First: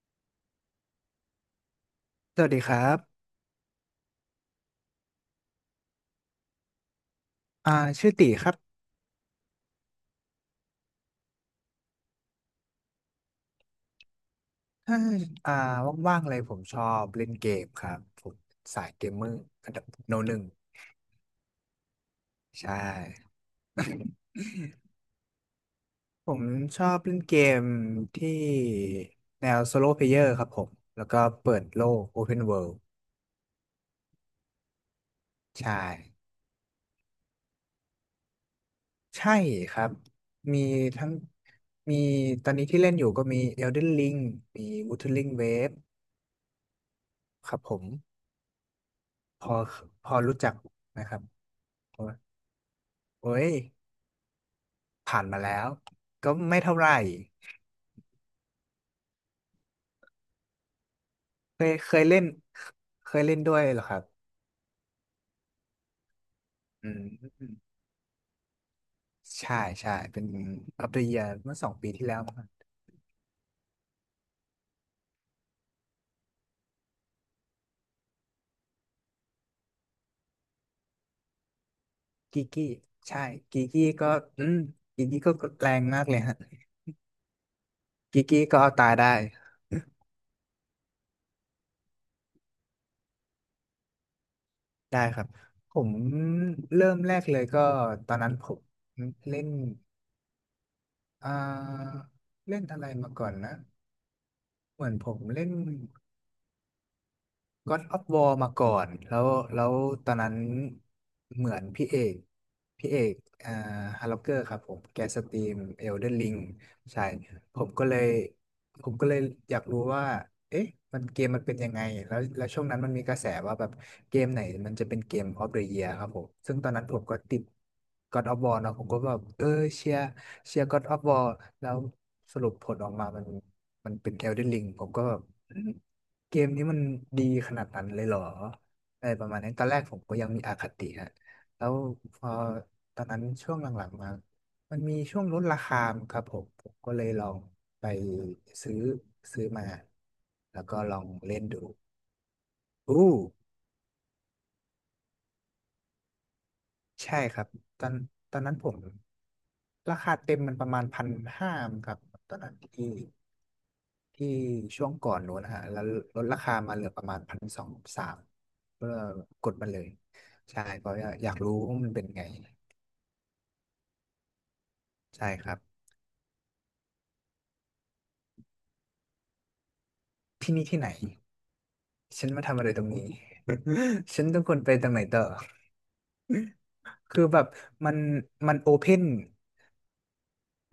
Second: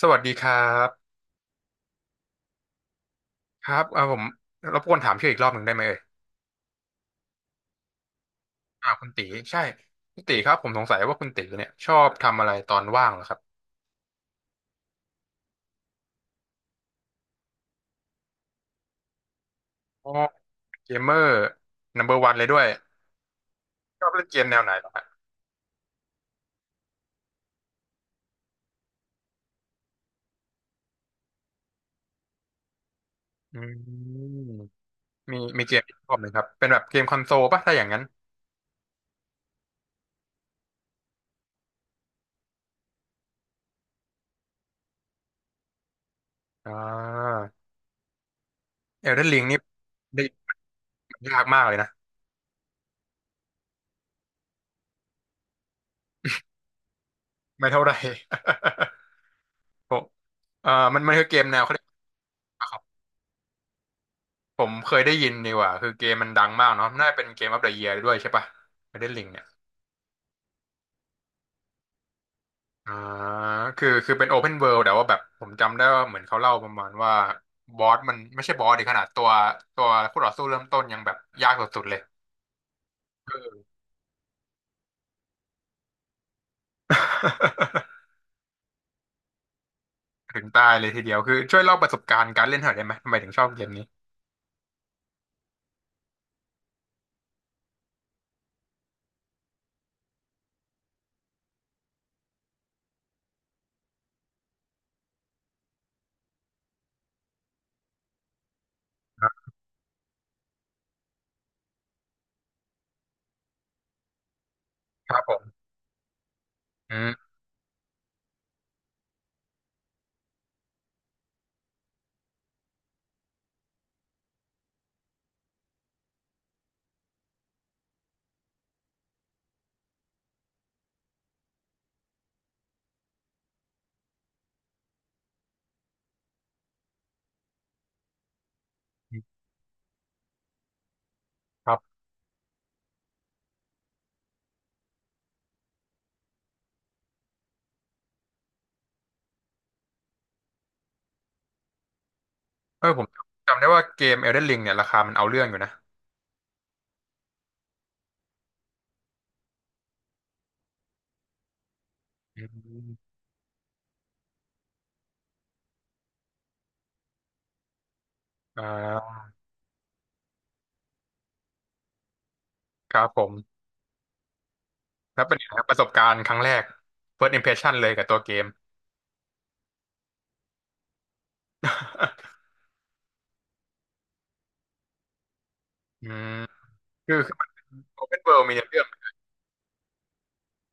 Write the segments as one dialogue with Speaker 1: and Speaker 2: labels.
Speaker 1: สวัสดีครับ
Speaker 2: สวัสดีครับ
Speaker 1: ครับเอ่าผมรบกวนถามชื่ออีกรอบหนึ่งได้ไหมเอ่ย
Speaker 2: อ่าชื่อตีครับ
Speaker 1: อ่าคุณตีใช่คุณตีครับผมสงสัยว่าคุณตีเนี่ยชอบทำอะไรตอนว่างเหรอครับ
Speaker 2: ถ้าอ่าว่างๆเลยผมชอบเล่นเกมครับผมสายเกมเมอร์อันดับ
Speaker 1: อ๋อ
Speaker 2: โนหนึ่ง
Speaker 1: เกมเมอร์นัมเบอร์วันเลยด้วย
Speaker 2: ใช่
Speaker 1: ชอบเล่นเก มแนวไหนเหรอครับ
Speaker 2: ผมชอบเล่นเกมที่แนวโซโล p เพลเยอร์ครับผมแล้วก็เปิดโลก Open World
Speaker 1: อืมมี
Speaker 2: ใช่
Speaker 1: เกมที่ชอบไหมครับเป็นแบบเกมคอนโซลป่ะถ้าอย่างนั้น
Speaker 2: ใช่ครับมีทั้งมีตอนนี้ที่เล่นอยู่ก็มี Elden Ring มี Wuthering Waves
Speaker 1: อ่า
Speaker 2: ครับผม
Speaker 1: เอลเดนริ
Speaker 2: พ
Speaker 1: ง
Speaker 2: อ
Speaker 1: นี่
Speaker 2: พอ
Speaker 1: ได้
Speaker 2: รู้จักนะครับ
Speaker 1: ยากมากเลยนะ
Speaker 2: โอ้ย ผ่านมาแล้วก็ไม่เท่าไหร่
Speaker 1: ไม่เท่าไหร่ ผมมันคือเกมแนวเขาเรียก
Speaker 2: เคยเล่นเคยเล่นด้วยเหรอครับ
Speaker 1: ผมเคยได้ยินดีกว่าคือเกมมันดังมากเนาะ
Speaker 2: อื
Speaker 1: น่าเป็นเกมอ
Speaker 2: ม
Speaker 1: อฟเดอะเยียร์ด้วยใช่ปะไอเดนลิงเนี่ย
Speaker 2: ใช่ใช่เป็น u ล the Year เมื่อ2 ปีที่แล้วมั้ง
Speaker 1: อ่าคือเป็นโอเพนเวิลด์แต่ว่าแบบผมจำได้ว่าเหมือนเขาเล่าประมาณว่าบอสมันไม่ใช่บอสดิขนาดตัวตัวผู้ต่อสู้เริ่มต้นยังแบบยากสุดๆเลย
Speaker 2: กีกี้ใช่กีกี้ก็อืมกีกี้ก็แรงมากเลยฮะกีกี้ก็เอาตายได้
Speaker 1: ถึงตายเลยทีเดียว คือช่วยเล่าประสบการณ์การเล่นหน่อยได้ไหมทำไมถึงชอบเกมนี้
Speaker 2: ได้ครับผมเริ่มแรกเลยก็ตอนนั้นผมเล่นอ่าเล่นอะไรมาก่อนนะเหมือนผมเล่น God of War มาก่อนแล้
Speaker 1: คร
Speaker 2: ว
Speaker 1: ับ
Speaker 2: แล้วตอนนั้นเหมือนพี่เอกอ่าฮาร์ล็อกเกอร์ครับผมแก
Speaker 1: ครั
Speaker 2: ส
Speaker 1: บผ
Speaker 2: ตรี
Speaker 1: ม
Speaker 2: ม Elden Ring
Speaker 1: อื
Speaker 2: ใช่
Speaker 1: ม
Speaker 2: ผมก็เลยผมก็เลยอยากรู้ว่าเอ๊ะมันเกมมันเป็นยังไงแล้วช่วงนั้นมันมีกระแสว่าแบบเกมไหนมันจะเป็นเกม of the year ครับผมซึ่งตอนนั้นผมก็ติด God of War เนอะผมก็แบบเออเชียร์เชียร์ God of War แล้วสรุปผลออกมามันเป็น Elden Ring ผมก็แบบ เกมนี้มันดีขนาดนั้นเลยเหรออะไรประมาณนั้นตอนแรกผมก็ยังมีอคติฮะแล้
Speaker 1: ครั
Speaker 2: ว
Speaker 1: บ
Speaker 2: พอตอนนั้นช่วงหลังๆมา มันมีช่วงลดราคาครับผม ผมก็เลยลองไปซื้อซื้อมา แล้วก็ลองเล่นดู
Speaker 1: เออผม
Speaker 2: อู้
Speaker 1: จำได้ว่าเกม Elden Ring เนี่ยราคามันเอาเรื่องอยู่นะ
Speaker 2: ใช่ครับตอนตอนนั้นผมราคาเต็มมันประมาณพันห้าครับตอน
Speaker 1: อื
Speaker 2: นั้นที่
Speaker 1: ม
Speaker 2: ที่ช่วงก่อนนู้นนะฮะแล้วลดราคามาเหลือประมาณพันสองสาม
Speaker 1: อ่
Speaker 2: เพื่อ
Speaker 1: า
Speaker 2: กดมันเลยใช่เพราะว่าอยากรู้ว่ามันเป็นไง
Speaker 1: ครับผม แล้ว
Speaker 2: ใช่
Speaker 1: เป็นไง
Speaker 2: ครั
Speaker 1: ค
Speaker 2: บ
Speaker 1: รับประสบการณ์ครั้งแรก first impression เลยกับตัวเกม
Speaker 2: ที่นี่ที่ไหนฉัน มาทำอะไรตรงนี้ ฉันต้องควรไปตรงไหนต่อ
Speaker 1: อืมคือ
Speaker 2: คือ
Speaker 1: คือ
Speaker 2: แบ
Speaker 1: มั
Speaker 2: บ
Speaker 1: น
Speaker 2: มัน
Speaker 1: open world
Speaker 2: มั
Speaker 1: มี
Speaker 2: น
Speaker 1: ใน
Speaker 2: โอ
Speaker 1: เรื่อ
Speaker 2: เพ
Speaker 1: ง
Speaker 2: น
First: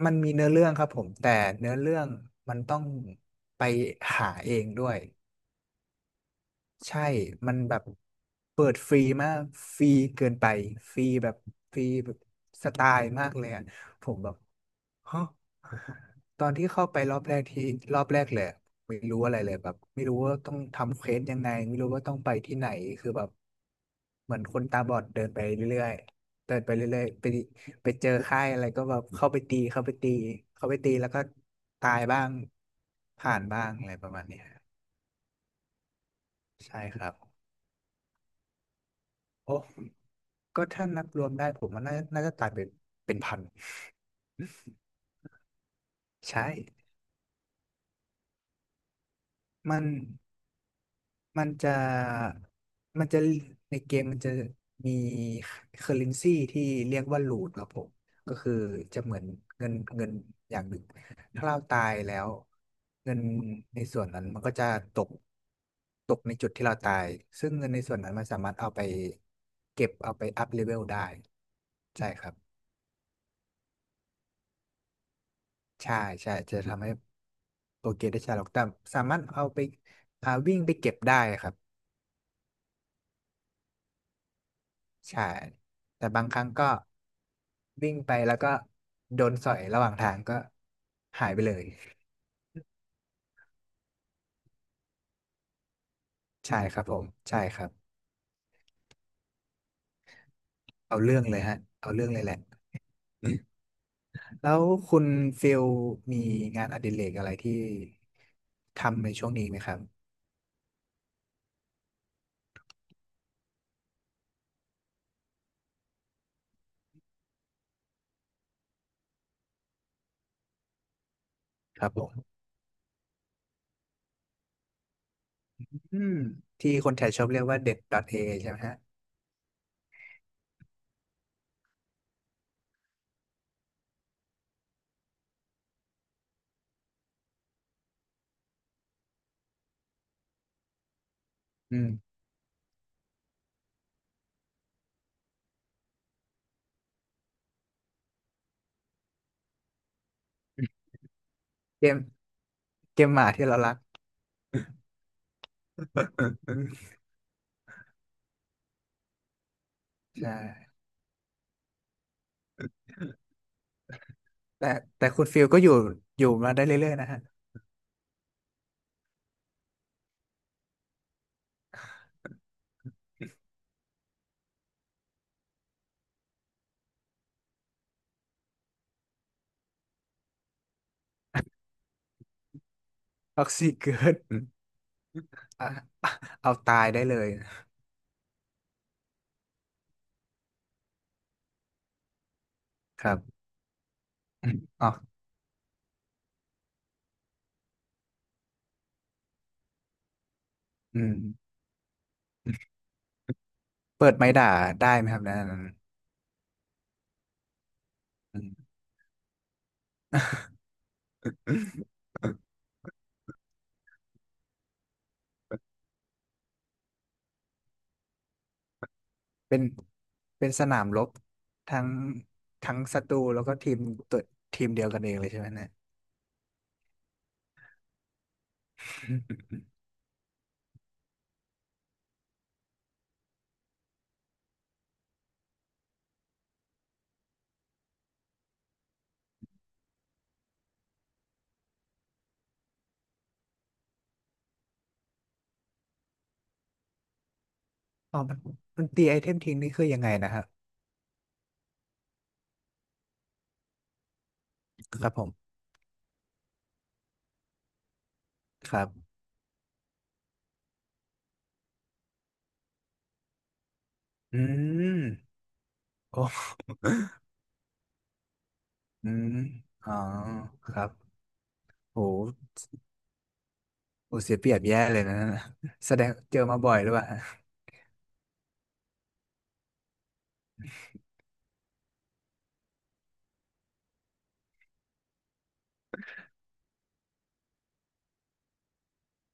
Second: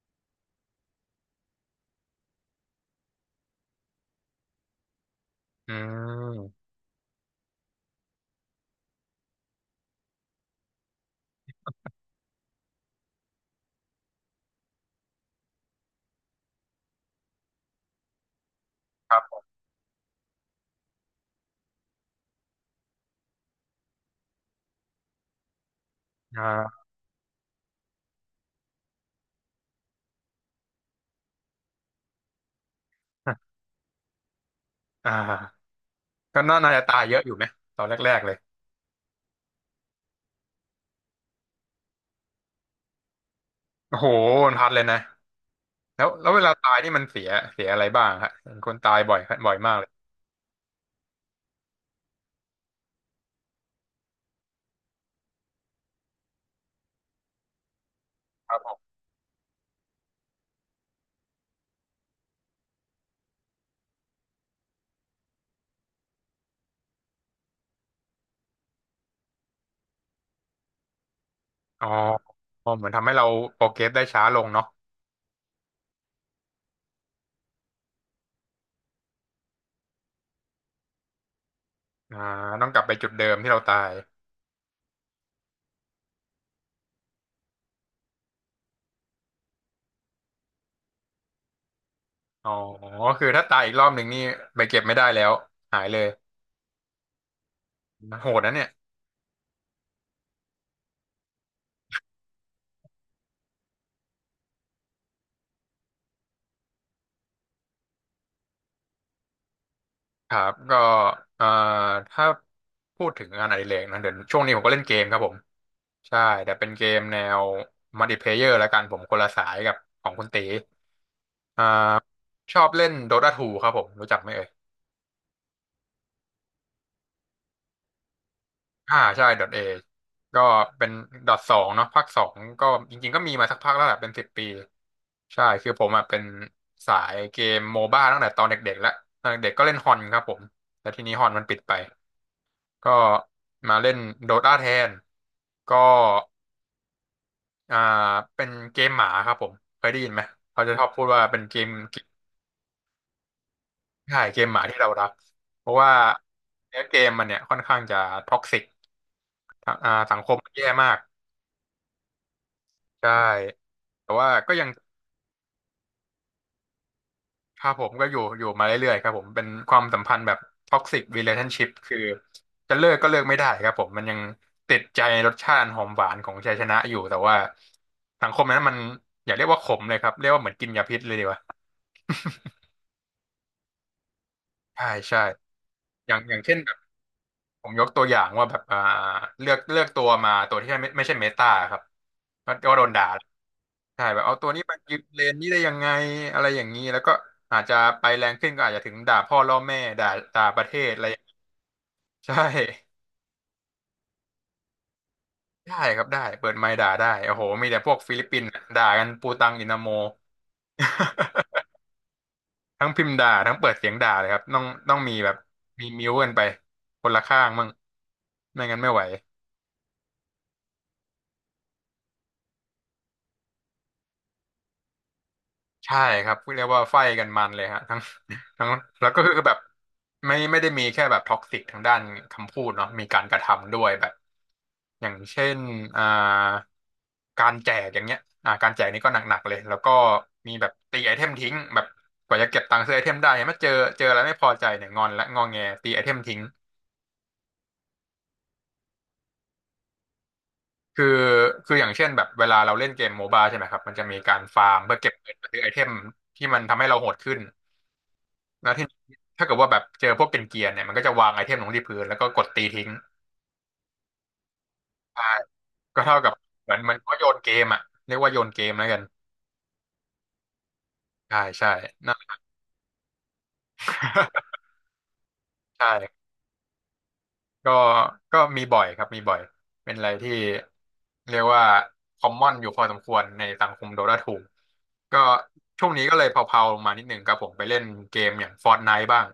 Speaker 2: มันมีเนื้อเรื่องครับผมแต่เนื้อเรื่องมันต้องไปหาเองด้วย
Speaker 1: อืม
Speaker 2: ใช่มันแบบเปิดฟรีมากฟรีเกินไปฟรีแบบฟรีแบบสไตล์มากเลยอะผมแบบ ฮะตอนที่เข้าไปรอบแรกรอบแรกเลยอะไม่
Speaker 1: ค
Speaker 2: รู้อะไร
Speaker 1: รับ
Speaker 2: เลยแบบไม่รู้ว่าต้องทำเควสยังไงไม่รู้ว่าต้องไปที่ไหนคือแบบเหมือนคนตาบอดเดินไปเรื่อยๆเดินไป
Speaker 1: อ่า
Speaker 2: เรื่อยๆไปไปเจอค่ายอะไรก็แบบเข้าไปตีแล้วก็ตายบ้างผ่านบ้างอะไรประมาณเนี้ย
Speaker 1: อ่าก็น่า
Speaker 2: ใช่
Speaker 1: จะ
Speaker 2: ค
Speaker 1: ตาย
Speaker 2: รั
Speaker 1: เย
Speaker 2: บ
Speaker 1: อะอยู่ไหมตอนแรกๆเลย
Speaker 2: โอ้ ก็ถ้านับรวมได้ผมว่าน่าจะตายเป็นเป็นพัน
Speaker 1: โอ้โหมันพัดเลยนะแล้วแล้ วเว
Speaker 2: ใช่
Speaker 1: ลาตายนี่มันเสียอะไรบ้างฮะเห็นคนตายบ่อยบ่อยมาก
Speaker 2: มั
Speaker 1: เล
Speaker 2: น
Speaker 1: ย
Speaker 2: มันจะมันจะในเกมมันจะมีเคอร์เรนซีที่เรียกว่าลูทครับผมก็
Speaker 1: ค
Speaker 2: คือ
Speaker 1: รับผม
Speaker 2: จะเหมือนเงินอย่างหนึ่งถ้าเราตายแล้วเงินในส่วนนั้นมันก็จะตกตกในจุดที่เราตายซึ่งเงินในส่วนนั้นมันสามารถเอาไปเก็บเอาไปอัพเลเวลได้
Speaker 1: อ๋อ
Speaker 2: ใช่ครับ
Speaker 1: อ๋อเหมือนทำให้เราโปรเกรสได้ช้าลงเนาะ
Speaker 2: ใช่ใช่จะทำให้โปรเกรสได้ช้าลงแต่สามารถเอาไปวิ่งไปเก็บได้ครับ
Speaker 1: อ่า ต้องกลับไปจุดเดิมที่เราตาย
Speaker 2: ใช่แต่บางครั้งก็วิ่งไปแล้วก็โดนสอยระหว่างทางก็หายไปเลย
Speaker 1: อ๋อคือถ้าตายอีกรอบหนึ่งนี่ไปเก็บไม่ได้แล้วหายเลย
Speaker 2: ใช่ครับผมใช่ครับ
Speaker 1: โหดนะเนี่ย
Speaker 2: เอาเรื่องเลยฮะเอาเรื่องเลยแหละแล้วคุณฟิลมีงานอดิเรกอะไรที่ทำในช่วงนี้ไหมครับ
Speaker 1: ครับก็เอ่อถ้าพูดถึงงานอดิเรกนะเดี๋ยวช่วงนี้ผมก็เล่นเกมครับผมใช่แต่เป็นเกมแนวมัลติเพลเยอร์แล้วกันผมคนละสายกับของคุณตีอ่า
Speaker 2: ครับผม
Speaker 1: ชอบเล่น Dota 2ครับผมรู้จักไหมเอ่ย
Speaker 2: อืมที่คนไทยชอบเรียกว่าเด็ด .a ใช่ไหมฮะ
Speaker 1: อ่าใช่ Dot A ก็เป็น Dot สองเนาะภาคสองก็จริงๆก็มีมาสักพักแล้วแหละเป็นสิบปีใช่คือผมอ่ะเป็นสายเกมโมบ้าตั้งแต่ตอนเด็กๆแล้วตอนเด็กๆก็เล่นฮอนครับผมแต่ทีนี้ฮอนมันปิดไป
Speaker 2: อืม
Speaker 1: ก็มาเล่นโดตาแทนก็อ่าเป็นเกมหมาครับผมเคยได้ยินไหมเขาจะชอบพูดว่าเป็นเกม
Speaker 2: เกมเกมหมาที่เรารัก
Speaker 1: ใช่เกมหมาที่เรารักเพราะว่าเนื้อเกมมันเนี่ยค่อนข้างจะท็อกซิกอ่าสังค
Speaker 2: ใช่
Speaker 1: มมันแย่มากใช่แต่ว่าก็ยั
Speaker 2: แต่
Speaker 1: ง
Speaker 2: แต่คุณฟิลก็อยู่อยู่มาได้เรื่อยๆนะฮะ
Speaker 1: ครับผมก็อยู่มาเรื่อยๆครับผมเป็นความสัมพันธ์แบบท็อกซิกรีเลชั่นชิพคือจะเลิกก็เลิกไม่ได้ครับผมมันยังติดใจรสชาติหอมหวานของชัยชนะอยู่แต่ว่าสังคมนั้นมันอย่าเรียกว่าขมเลยครับเรียกว่าเหมือนกินยาพิษเลยดีกว่า
Speaker 2: ท็อกซิเกิด
Speaker 1: ใช่ใช่
Speaker 2: อ่ะ
Speaker 1: อย่างอย่าง
Speaker 2: เอา
Speaker 1: เช่นแบ
Speaker 2: ตา
Speaker 1: บ
Speaker 2: ยได้เลย
Speaker 1: ผมยกตัวอย่างว่าแบบอ่าเลือกตัวมาตัวที่ไม่ใช่เมตาครับก็ก็โดน
Speaker 2: ค
Speaker 1: ด่า
Speaker 2: รับ
Speaker 1: ใช่แบบเอา
Speaker 2: อ
Speaker 1: ตัว
Speaker 2: ม
Speaker 1: นี้มา
Speaker 2: อ๋อ
Speaker 1: ยืนเลนนี้ได้ยังไงอะไรอย่างนี้แล้วก็อาจจะไปแรงขึ้นก็อาจจะถึงด่าพ่อล่อแม่ด่าด่าประเทศอะ
Speaker 2: อื
Speaker 1: ไร
Speaker 2: ม
Speaker 1: ใช่
Speaker 2: เปิดไม้ด่าได้ไหมครับนะนั้น
Speaker 1: ได้ครับได้เปิดไมค์ด่าได้โอ้โหมีแต่พวกฟิลิปปิ
Speaker 2: อื
Speaker 1: นส์อะ
Speaker 2: ม
Speaker 1: ด่ากันปูตังอินาโม ทั้งพิมพ์ด่าทั้งเปิดเสียงด่าเลยครับต้องมีแบบมีมิวกันไปคนละข้างมั่งไม่งั้นไม่ไหว
Speaker 2: เป็นเป็นสนามรบทั้งทั้งศัตรูแล้วก็ทีมตัวทีมเดียวกันเองเลยใช่ไหมเนี่ย
Speaker 1: ใช่ครับเรียกว่าไฟกันมันเลยฮะทั้ง ทั้งแล้วก็คือ แบบไม่ได้มีแค่แบบท็อกซิกทางด้านคำพูดเนาะมีการกระทำด้วยแบบอย่างเช่นอ่าการแจกอย่างเงี้ยอ่าการแจกนี่ก็หนักๆเลยแล้วก็มีแบบตีไอเทมทิ้งแบบกว่าจะเก็บตังค์ซื้อไอเทมได้เนี่ยมาเจออะไรไม่พอใจเนี่ยงอนและงอแงตีไอเทมทิ้ง
Speaker 2: อ๋อมันตีไอเทมทิ้งนี่คือยังไงนะครับ
Speaker 1: คือคืออย่างเช่นแบบเวลาเราเล่นเกมโมบ้าใช่ไหมครับมันจะมีการฟาร์มเพื่
Speaker 2: ค
Speaker 1: อเก็
Speaker 2: รับ
Speaker 1: บ
Speaker 2: ผ
Speaker 1: เงินมา
Speaker 2: ม
Speaker 1: ซื้อไอเทมที่มันทำให้เราโหดขึ้น แล้
Speaker 2: ค
Speaker 1: วที
Speaker 2: รับ
Speaker 1: นี้ถ้าเกิดว่าแบบเจอพวกเป็นเกียร์เนี่ยมันก็จะวางไอเทมลงที่พื้นแล้วก็กดตีทิ้ง
Speaker 2: อืม
Speaker 1: ใช่ก็เท่า
Speaker 2: โอ้
Speaker 1: กับเหมือนมันก็โยนเกมอ่ะเรียกว่าโยนเกมแล้วกัน
Speaker 2: อืมอ๋อครับ
Speaker 1: ใช่ใช่
Speaker 2: โห
Speaker 1: นั่น
Speaker 2: โอ้เสียเปรี ยบแย่เลยนะ
Speaker 1: ใช่
Speaker 2: แสดงเจอมาบ่อยหรือเปล่า
Speaker 1: ก็ก็มีบ่อยครับมีบ่อย เป็นอะไรที่เรียกว่าคอมมอนอยู่พอสมควรในสังคมโดดาทูก็ช่วงนี้ก็เลยเผาๆลงมานิดหนึ่งครับผมไปเล่นเกมอย่าง Fortnite บ้าง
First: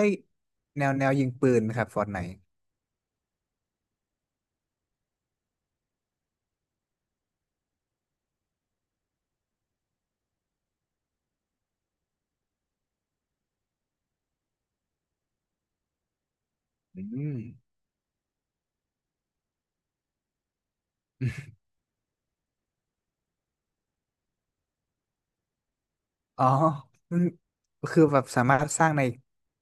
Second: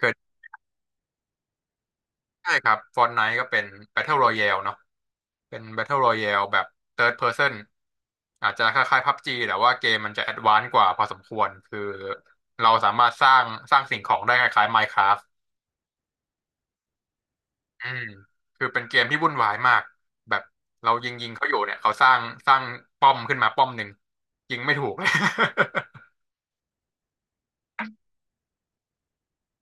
Speaker 1: เค
Speaker 2: ้ย
Speaker 1: ย
Speaker 2: แนวยิงปืนไหมครับฟอร์ตไนท์
Speaker 1: ใช่ครับ Fortnite ก็เป็น Battle Royale เนาะ เป็น Battle Royale แบบ Third Person อาจจะคล้ายๆ PUBG แต่ว่าเกมมันจะแอดวานซ์กว่าพอสมควรคือเราสามารถสร้างสร้างสิ่งของได้คล้ายๆ Minecraft
Speaker 2: อืม
Speaker 1: อืมคือเป็นเกมที่วุ่นวายมากแบบเรายิงเขาอยู่เนี่ยเขาสร้างสร้างป้อมขึ้นมาป้อมหนึ่งยิงไม่ถูกเลย
Speaker 2: อ๋อมันคือแบบสามารถสร้างใน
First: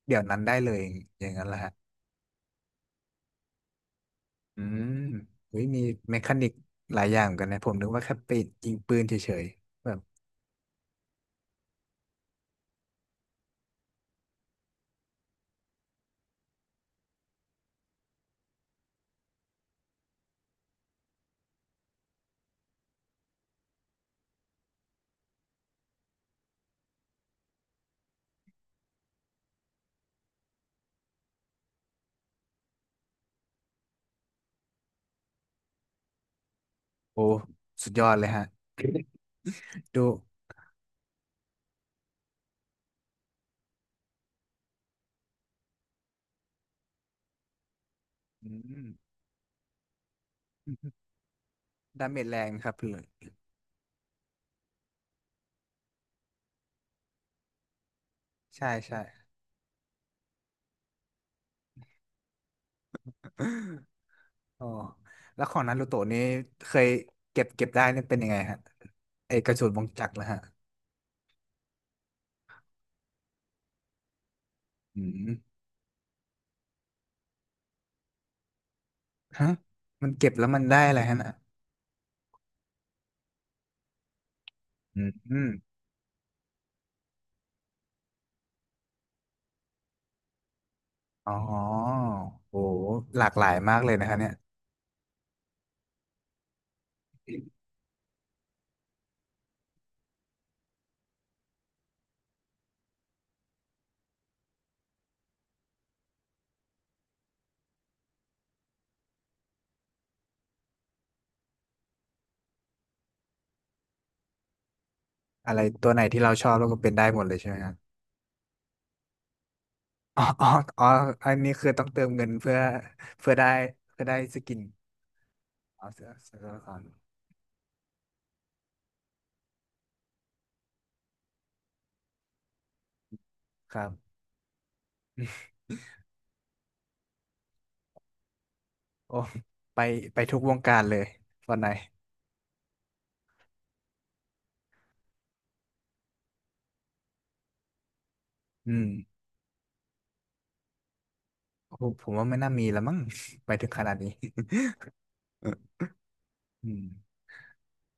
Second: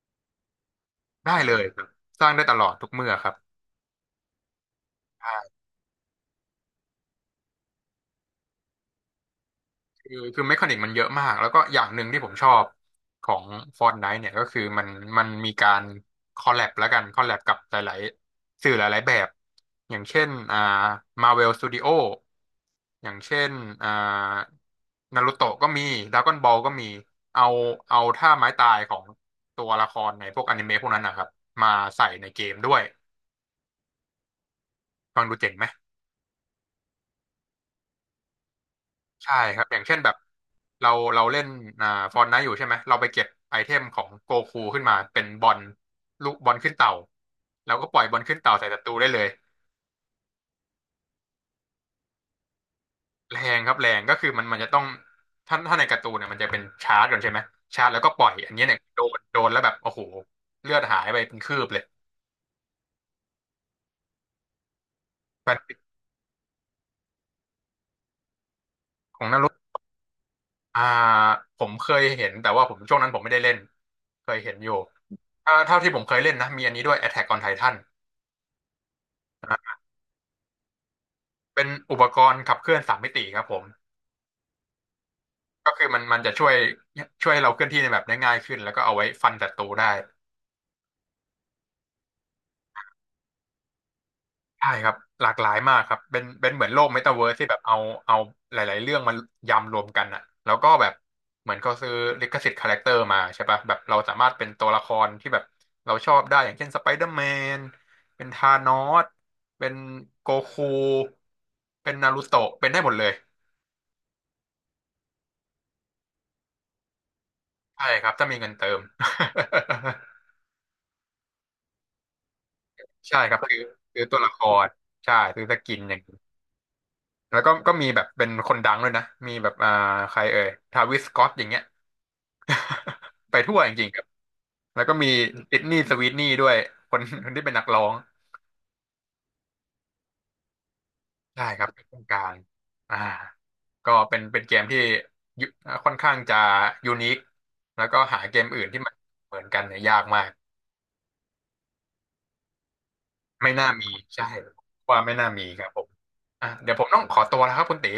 Speaker 2: เดี๋ยวนั้นได้เลยอย ่าง
Speaker 1: ได้
Speaker 2: นั้น
Speaker 1: เล
Speaker 2: แหละ
Speaker 1: ย
Speaker 2: ฮะ
Speaker 1: ครับสร้างได้ตลอดทุกเมื่อครับ
Speaker 2: อืมเฮ้ยมีเมคานิกหลายอย่างเหมือนกันนะผมนึกว่าแค่ไปยิงปืนเฉยๆแบบ
Speaker 1: คือเมคานิกมันเยอะมากแล้วก็อย่างหนึ่งที่ผมชอบของ Fortnite เนี่ยก็คือมันมีการคอลแลบแล้วกันคอลแลบกับหลายๆสื่อหลายๆแบบอย่างเช่นMarvel Studio อย่างเช่นอ่านารูโตะก็มีด r a ก้อนบอลก็มีเอาเอาท่าไม้ตายของตัวละครในพวกอนิเมะพวกนั้นนะครับมาใส่ในเกมด้วยฟังดูเจ๋งไหม
Speaker 2: โอ้สุดยอดเลยฮะ
Speaker 1: ใช่ครับอย่าง เช่น
Speaker 2: ดู
Speaker 1: แบบเราเล่นอ่าฟอนไนท์อยู่ใช่ไหมเราไปเก็บไอเทมของโกคูขึ้นมาเป็นบอลลูกบอลขึ้นเต่าแล้วก็ปล่อยบอลขึ้นเต่าใส่ศั
Speaker 2: อืม
Speaker 1: ตรูได้เลย
Speaker 2: ดาเมจแรงครับเลย
Speaker 1: แรงครับแรงก็คือมันมันจะต้องถ้าในการ์ตูนเนี่ยมันจะเป็นชาร์จก่อนใช่ไหมชาร์จแล้วก็ปล่อยอันนี้
Speaker 2: ใช่
Speaker 1: เนี่ยโด
Speaker 2: ใช่
Speaker 1: นโดนแล้วแบบโอ้โหเลือดหายไปเป็นคืบเลย
Speaker 2: อ๋อแล้
Speaker 1: แฟ
Speaker 2: วข
Speaker 1: น
Speaker 2: อง
Speaker 1: ฟิ
Speaker 2: นา
Speaker 1: ก
Speaker 2: รูโตะนี่เคยเก็บได้นี่เป็นยังไงฮะ
Speaker 1: ของ
Speaker 2: ไอ
Speaker 1: นา
Speaker 2: ก
Speaker 1: รุ
Speaker 2: ระสุนวงจักรล้วฮะ
Speaker 1: อ่าผมเคยเห็นแต่ว่าผมช่วงนั้นผมไม่ได้เล่นเคยเห็นอยู่
Speaker 2: อืม
Speaker 1: ถ้าเท่าที่ผมเคยเล่นนะมีอันนี้ด้วย Attack on Titan
Speaker 2: ฮะมันเก็บแล้วมันได้อะไรฮะน่ะ
Speaker 1: เป็นอุปกรณ์ขับเคลื่อนสามมิติครับผม
Speaker 2: อืมอม
Speaker 1: ก็คือมันจะช่วยช่วยให้เราเคลื่อนที่ในแบบได้ง่ายขึ้นแล้วก็เอาไว้ฟันศัตรูได้
Speaker 2: อ๋อโอ้หลากหลายมากเลยนะคะเนี่ย
Speaker 1: ใช่ครับหลากหลายมากครับเป็นเหมือนโลกเมตาเวิร์สที่แบบเอาหลายๆเรื่องมายำรวมกันอะแล้วก็แบบเหมือนเขาซื้อลิขสิทธิ์คาแรคเตอร์มาใช่ปะแบบเราสามารถเป็นตัวละครที่แบบเราชอบได้อย่างเช่นสไปเดอร์แมนเป็นธานอสเป็นโกคูเป็นนารูโตะเป็นได้หมดเลย
Speaker 2: อะไรตัวไหนที่เราชอบแล้วก็เป็นได้หมดเลยใช่ไหมครับ
Speaker 1: ใช่ครับถ้ามีเงินเติม
Speaker 2: อ๋ออ๋ออันนี้คือต้องเติมเงินเพื่อ
Speaker 1: ใช่
Speaker 2: เพื่
Speaker 1: ค
Speaker 2: อ
Speaker 1: รับ
Speaker 2: ได้
Speaker 1: ซื้อซื้
Speaker 2: เพื่
Speaker 1: อ
Speaker 2: อได้
Speaker 1: ตัวละ
Speaker 2: ส
Speaker 1: ค
Speaker 2: กิน
Speaker 1: รใช่ซื้อสกิน
Speaker 2: อ๋อ
Speaker 1: อย่างนี้
Speaker 2: เสื้อตัวละคร
Speaker 1: แล้วก็ก็มีแบบเป็นคนดังด้วยนะมีแบบใครเอ่ยทาวิสสก็อตอย่างเงี้ย ไปทั่วจ
Speaker 2: ครั
Speaker 1: ริงๆครับ
Speaker 2: บ
Speaker 1: แล้วก็มีดิสนีย์สวีทนี่ด้วยคนคนที่เป็นนักร้อง
Speaker 2: โอ้ไปไปทุกวงการเลย
Speaker 1: ใช่
Speaker 2: ตอน
Speaker 1: ค
Speaker 2: ไห
Speaker 1: รั
Speaker 2: น
Speaker 1: บเป็นคนกลางอ่าก็เป็นเกมที่ยุค่อนข้างจะยูนิคแล้วก็หาเกมอื่น
Speaker 2: อื
Speaker 1: ที่
Speaker 2: ม
Speaker 1: มันเหมือนกันเนี่ยยากมาก
Speaker 2: โอ้ผมว่าไม่น่ามีแล้วมั้ง
Speaker 1: ไม่
Speaker 2: ไป
Speaker 1: น่า
Speaker 2: ถึงข
Speaker 1: มี
Speaker 2: นาดนี้
Speaker 1: ใช่ว่าไม่น่ามีครับผมอ่ะ เดี๋
Speaker 2: อื
Speaker 1: ยวผ
Speaker 2: ม
Speaker 1: มต้องขอตัวแล้วครับคุณตี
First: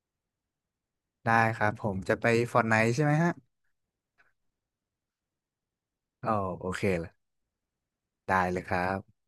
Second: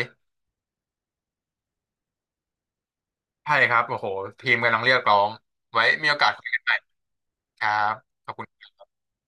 Speaker 2: ได้ครับผมจะไป Fortnite ใช่ไหมฮะ
Speaker 1: ใช่ครับ โอ้โหทีมกำลังเรียกร้องไว้มีโอกา
Speaker 2: อ๋
Speaker 1: ส
Speaker 2: อ
Speaker 1: คุยกัน
Speaker 2: โอ
Speaker 1: ใหม่
Speaker 2: เค
Speaker 1: ครับขอบ
Speaker 2: ได้
Speaker 1: คุ
Speaker 2: เลย
Speaker 1: ณ
Speaker 2: ครับ